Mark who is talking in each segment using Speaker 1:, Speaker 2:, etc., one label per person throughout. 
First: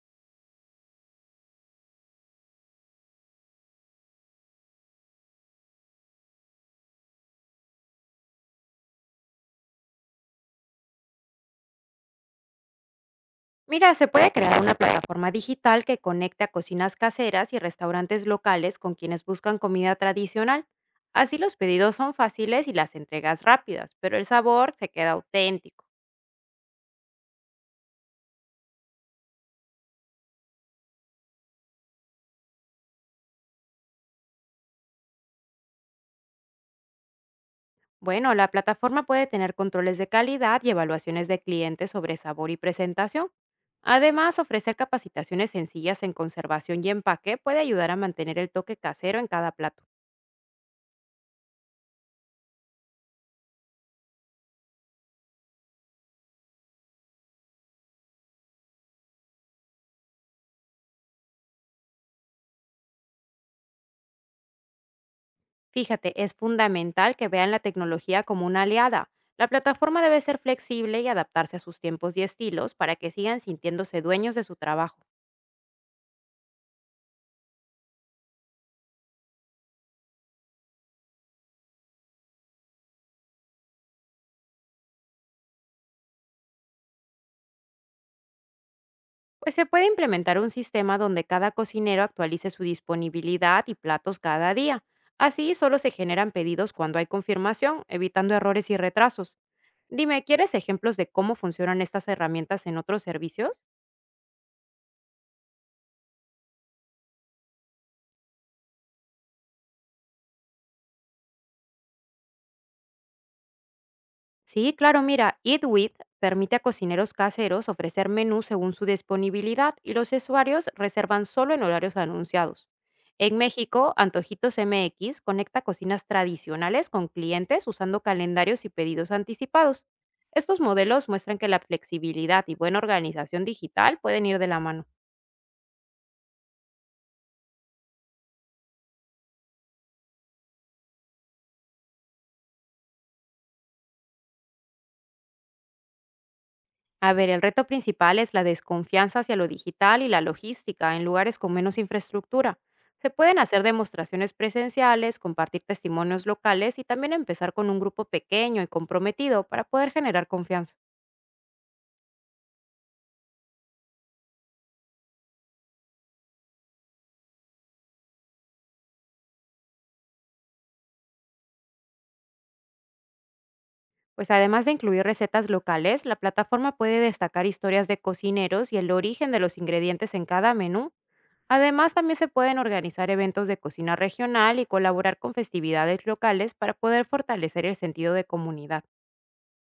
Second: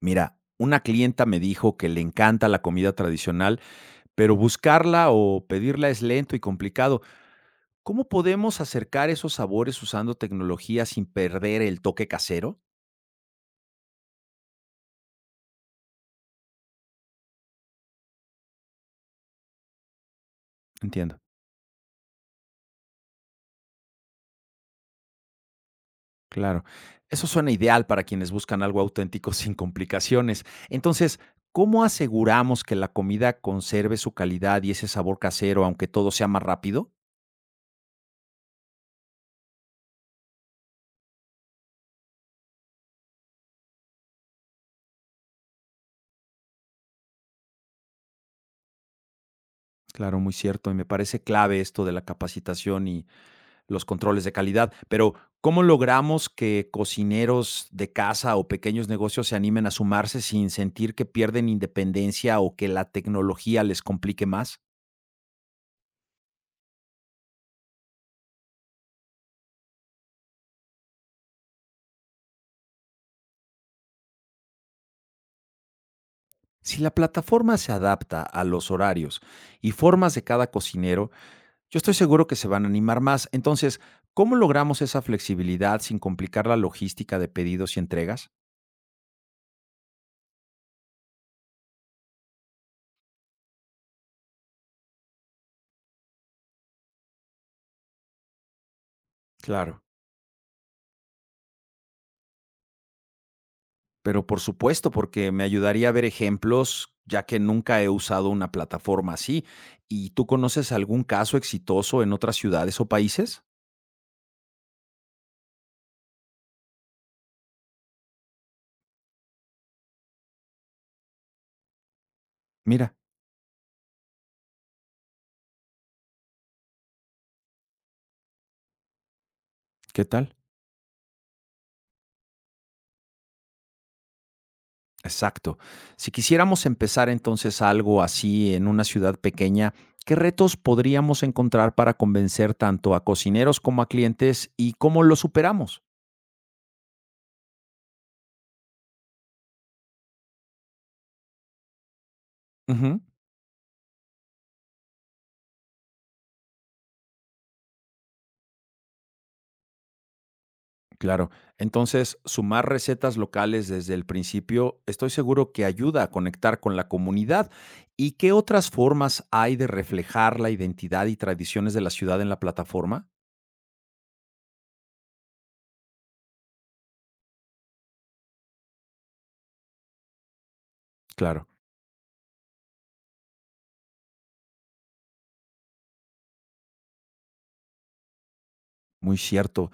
Speaker 1: Mira, una clienta me dijo que le encanta la comida tradicional, pero buscarla o pedirla es lento y complicado. ¿Cómo podemos acercar esos sabores usando tecnología sin perder el toque casero?
Speaker 2: Mira, se puede crear una plataforma digital que conecte a cocinas caseras y restaurantes locales con quienes buscan comida tradicional.
Speaker 1: Entiendo,
Speaker 2: Así los pedidos son fáciles y las entregas rápidas, pero el sabor se queda auténtico.
Speaker 1: claro. Eso suena ideal para quienes buscan algo auténtico sin complicaciones. Entonces, ¿cómo aseguramos que la comida conserve su calidad y ese sabor casero, aunque todo sea más rápido?
Speaker 2: Bueno, la plataforma puede tener controles de calidad y evaluaciones de clientes sobre sabor y presentación. Además, ofrecer capacitaciones sencillas en conservación y empaque puede ayudar a mantener el toque casero en cada plato.
Speaker 1: Claro, muy cierto. Y me parece clave esto de la capacitación, los controles de calidad, pero ¿cómo logramos que cocineros de casa o pequeños negocios se animen a sumarse sin sentir que pierden independencia o que la tecnología les complique más?
Speaker 2: Fíjate, es fundamental que vean la tecnología como una aliada. La plataforma debe ser flexible y adaptarse a sus tiempos y estilos para que sigan sintiéndose dueños de su trabajo.
Speaker 1: Si la plataforma se adapta a los horarios y formas de cada cocinero, yo estoy seguro que se van a animar más. Entonces, ¿cómo logramos esa flexibilidad sin complicar la logística de pedidos y entregas?
Speaker 2: Pues se puede implementar un sistema donde cada cocinero actualice su disponibilidad y platos cada día. Así solo se generan pedidos cuando hay confirmación, evitando errores y retrasos.
Speaker 1: Claro.
Speaker 2: Dime, ¿quieres ejemplos de cómo funcionan estas herramientas en otros servicios?
Speaker 1: Pero por supuesto, porque me ayudaría a ver ejemplos, ya que nunca he usado una plataforma así. ¿Y tú conoces algún caso exitoso en otras ciudades o países?
Speaker 2: Sí, claro, mira, Eat With permite a cocineros caseros ofrecer menús según su disponibilidad y los usuarios reservan solo en horarios anunciados.
Speaker 1: Mira,
Speaker 2: En México, Antojitos MX conecta cocinas tradicionales con clientes usando calendarios y pedidos anticipados.
Speaker 1: ¿qué tal?
Speaker 2: Estos modelos muestran que la flexibilidad y buena organización digital pueden ir de la mano.
Speaker 1: Exacto. Si quisiéramos empezar entonces algo así en una ciudad pequeña, ¿qué retos podríamos encontrar para convencer tanto a cocineros como a clientes y cómo lo superamos?
Speaker 2: A ver, el reto principal es la desconfianza hacia lo digital y la logística en lugares con menos infraestructura.
Speaker 1: Ujú.
Speaker 2: Se pueden hacer demostraciones presenciales, compartir testimonios locales y también empezar con un grupo pequeño y comprometido para poder generar confianza.
Speaker 1: Claro. Entonces, sumar recetas locales desde el principio, estoy seguro que ayuda a conectar con la comunidad. ¿Y qué otras formas hay de reflejar la identidad y tradiciones de la ciudad en la plataforma?
Speaker 2: Pues además de incluir recetas locales, la plataforma puede destacar historias de cocineros y el origen de los ingredientes en cada menú.
Speaker 1: Claro,
Speaker 2: Además, también se pueden organizar eventos de cocina regional y colaborar con festividades locales para poder fortalecer el sentido de comunidad.
Speaker 1: muy cierto.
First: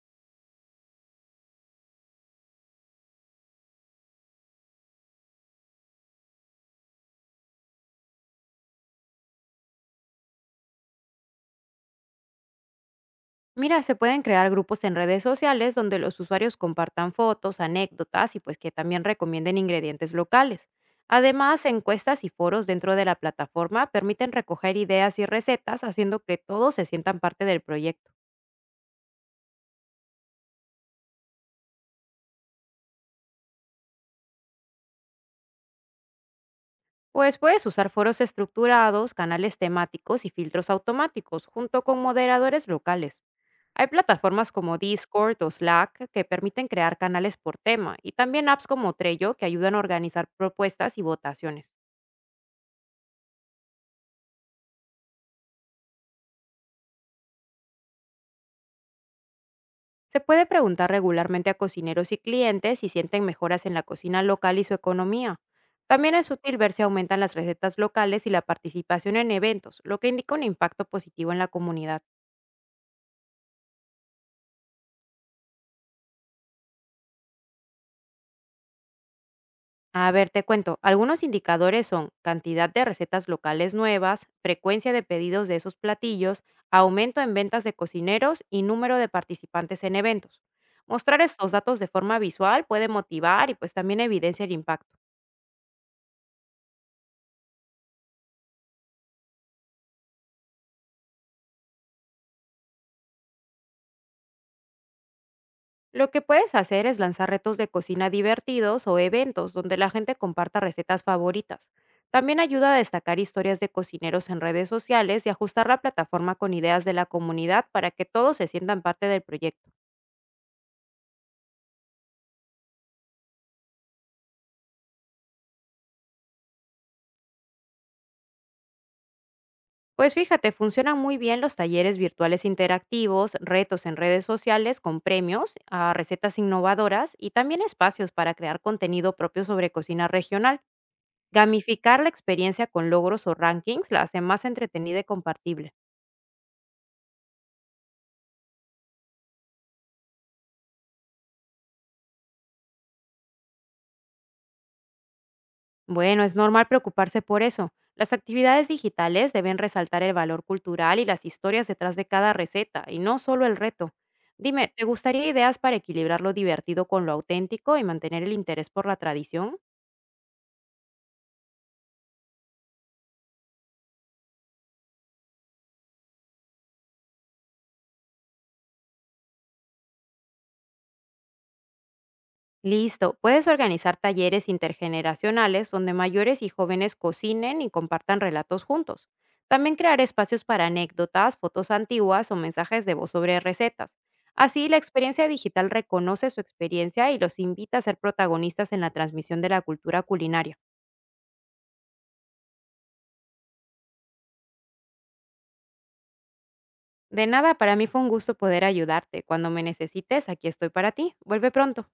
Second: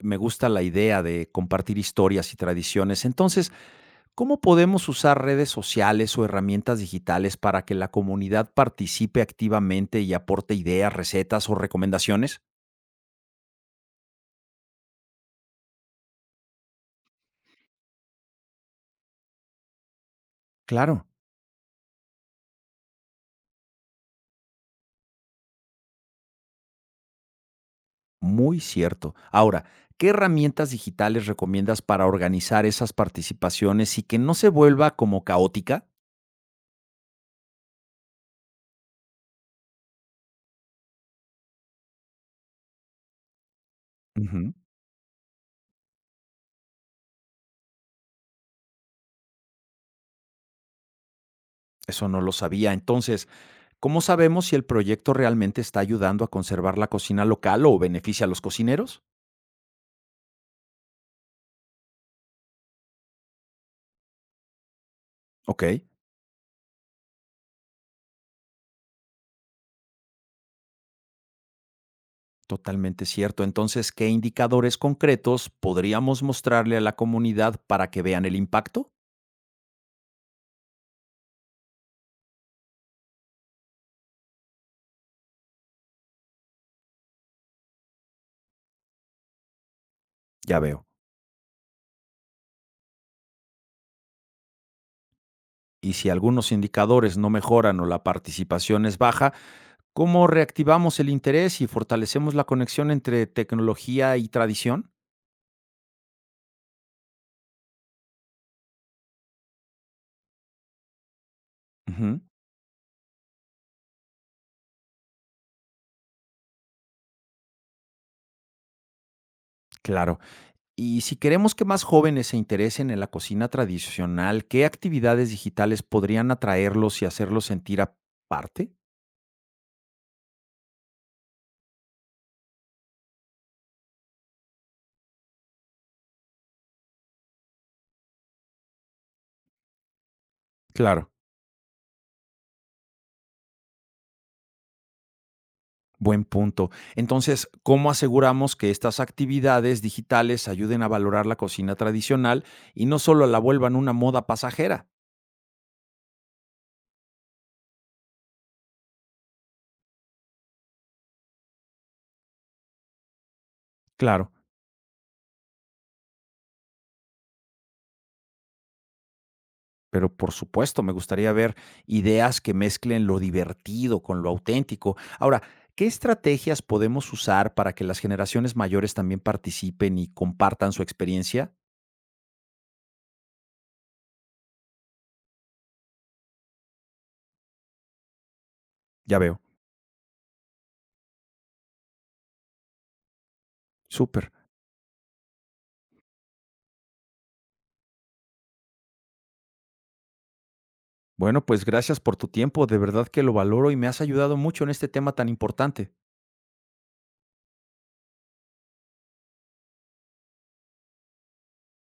Speaker 1: Me gusta la idea de compartir historias y tradiciones. Entonces, ¿cómo podemos usar redes sociales o herramientas digitales para que la comunidad participe activamente y aporte ideas, recetas o recomendaciones?
Speaker 2: Mira, se pueden crear grupos en redes sociales donde los usuarios compartan fotos, anécdotas y pues que también recomienden ingredientes locales.
Speaker 1: Claro.
Speaker 2: Además, encuestas y foros dentro de la plataforma permiten recoger ideas y recetas haciendo que todos se sientan parte del proyecto.
Speaker 1: Muy cierto. Ahora, ¿qué herramientas digitales recomiendas para organizar esas participaciones y que no se vuelva como caótica?
Speaker 2: Pues puedes usar foros estructurados, canales temáticos y filtros automáticos junto con moderadores locales. Hay
Speaker 1: Ujú.
Speaker 2: plataformas como Discord o Slack que permiten crear canales por tema y también apps como Trello que ayudan a organizar propuestas y votaciones.
Speaker 1: Eso no lo sabía. Entonces, ¿cómo sabemos si el proyecto realmente está ayudando a conservar la cocina local o beneficia a los cocineros?
Speaker 2: Se puede preguntar regularmente a cocineros y clientes si sienten mejoras en la cocina local y su economía.
Speaker 1: Ok.
Speaker 2: También es útil ver si aumentan las recetas locales y la participación en eventos, lo que indica un impacto positivo en la comunidad.
Speaker 1: Totalmente cierto. Entonces, ¿qué indicadores concretos podríamos mostrarle a la comunidad para que vean el impacto?
Speaker 2: A ver, te cuento, algunos indicadores son cantidad de recetas locales nuevas, frecuencia de pedidos de esos platillos, aumento en ventas de cocineros y número de participantes en eventos.
Speaker 1: Ya veo.
Speaker 2: Mostrar estos datos de forma visual puede motivar y pues también evidencia el impacto.
Speaker 1: Y si algunos indicadores no mejoran o la participación es baja, ¿cómo reactivamos el interés y fortalecemos la conexión entre tecnología y tradición?
Speaker 2: Lo que puedes hacer es lanzar retos de cocina divertidos o eventos donde la gente comparta recetas favoritas.
Speaker 1: Ujú,
Speaker 2: También ayuda a destacar historias de cocineros en redes sociales y ajustar la plataforma con ideas de la comunidad para que todos se sientan parte del proyecto.
Speaker 1: claro. Y si queremos que más jóvenes se interesen en la cocina tradicional, ¿qué actividades digitales podrían atraerlos y hacerlos sentir aparte?
Speaker 2: Pues fíjate, funcionan muy bien los talleres virtuales interactivos, retos en redes sociales con premios a recetas innovadoras y también espacios para crear contenido propio sobre cocina regional.
Speaker 1: Claro.
Speaker 2: Gamificar la experiencia con logros o rankings la hace más entretenida y compartible.
Speaker 1: Buen punto. Entonces, ¿cómo aseguramos que estas actividades digitales ayuden a valorar la cocina tradicional y no solo la vuelvan una moda pasajera?
Speaker 2: Bueno, es normal preocuparse por eso. Las actividades digitales deben resaltar el valor cultural y las historias detrás de cada receta, y no solo el reto.
Speaker 1: Claro.
Speaker 2: Dime, ¿te gustaría ideas para equilibrar lo divertido con lo auténtico y mantener el interés por la tradición?
Speaker 1: Pero por supuesto, me gustaría ver ideas que mezclen lo divertido con lo auténtico. Ahora, ¿qué estrategias podemos usar para que las generaciones mayores también participen y compartan su experiencia?
Speaker 2: Listo, puedes organizar talleres intergeneracionales donde mayores y jóvenes cocinen y compartan relatos juntos.
Speaker 1: Ya veo.
Speaker 2: También crear espacios para anécdotas, fotos antiguas o mensajes de voz sobre recetas.
Speaker 1: Súper.
Speaker 2: Así, la experiencia digital reconoce su experiencia y los invita a ser protagonistas en la transmisión de la cultura culinaria.
Speaker 1: Bueno, pues gracias por tu tiempo. De verdad que lo valoro y me has ayudado mucho en este tema tan importante.
Speaker 2: De nada, para mí fue un gusto poder ayudarte. Cuando me necesites, aquí estoy para ti. Vuelve pronto.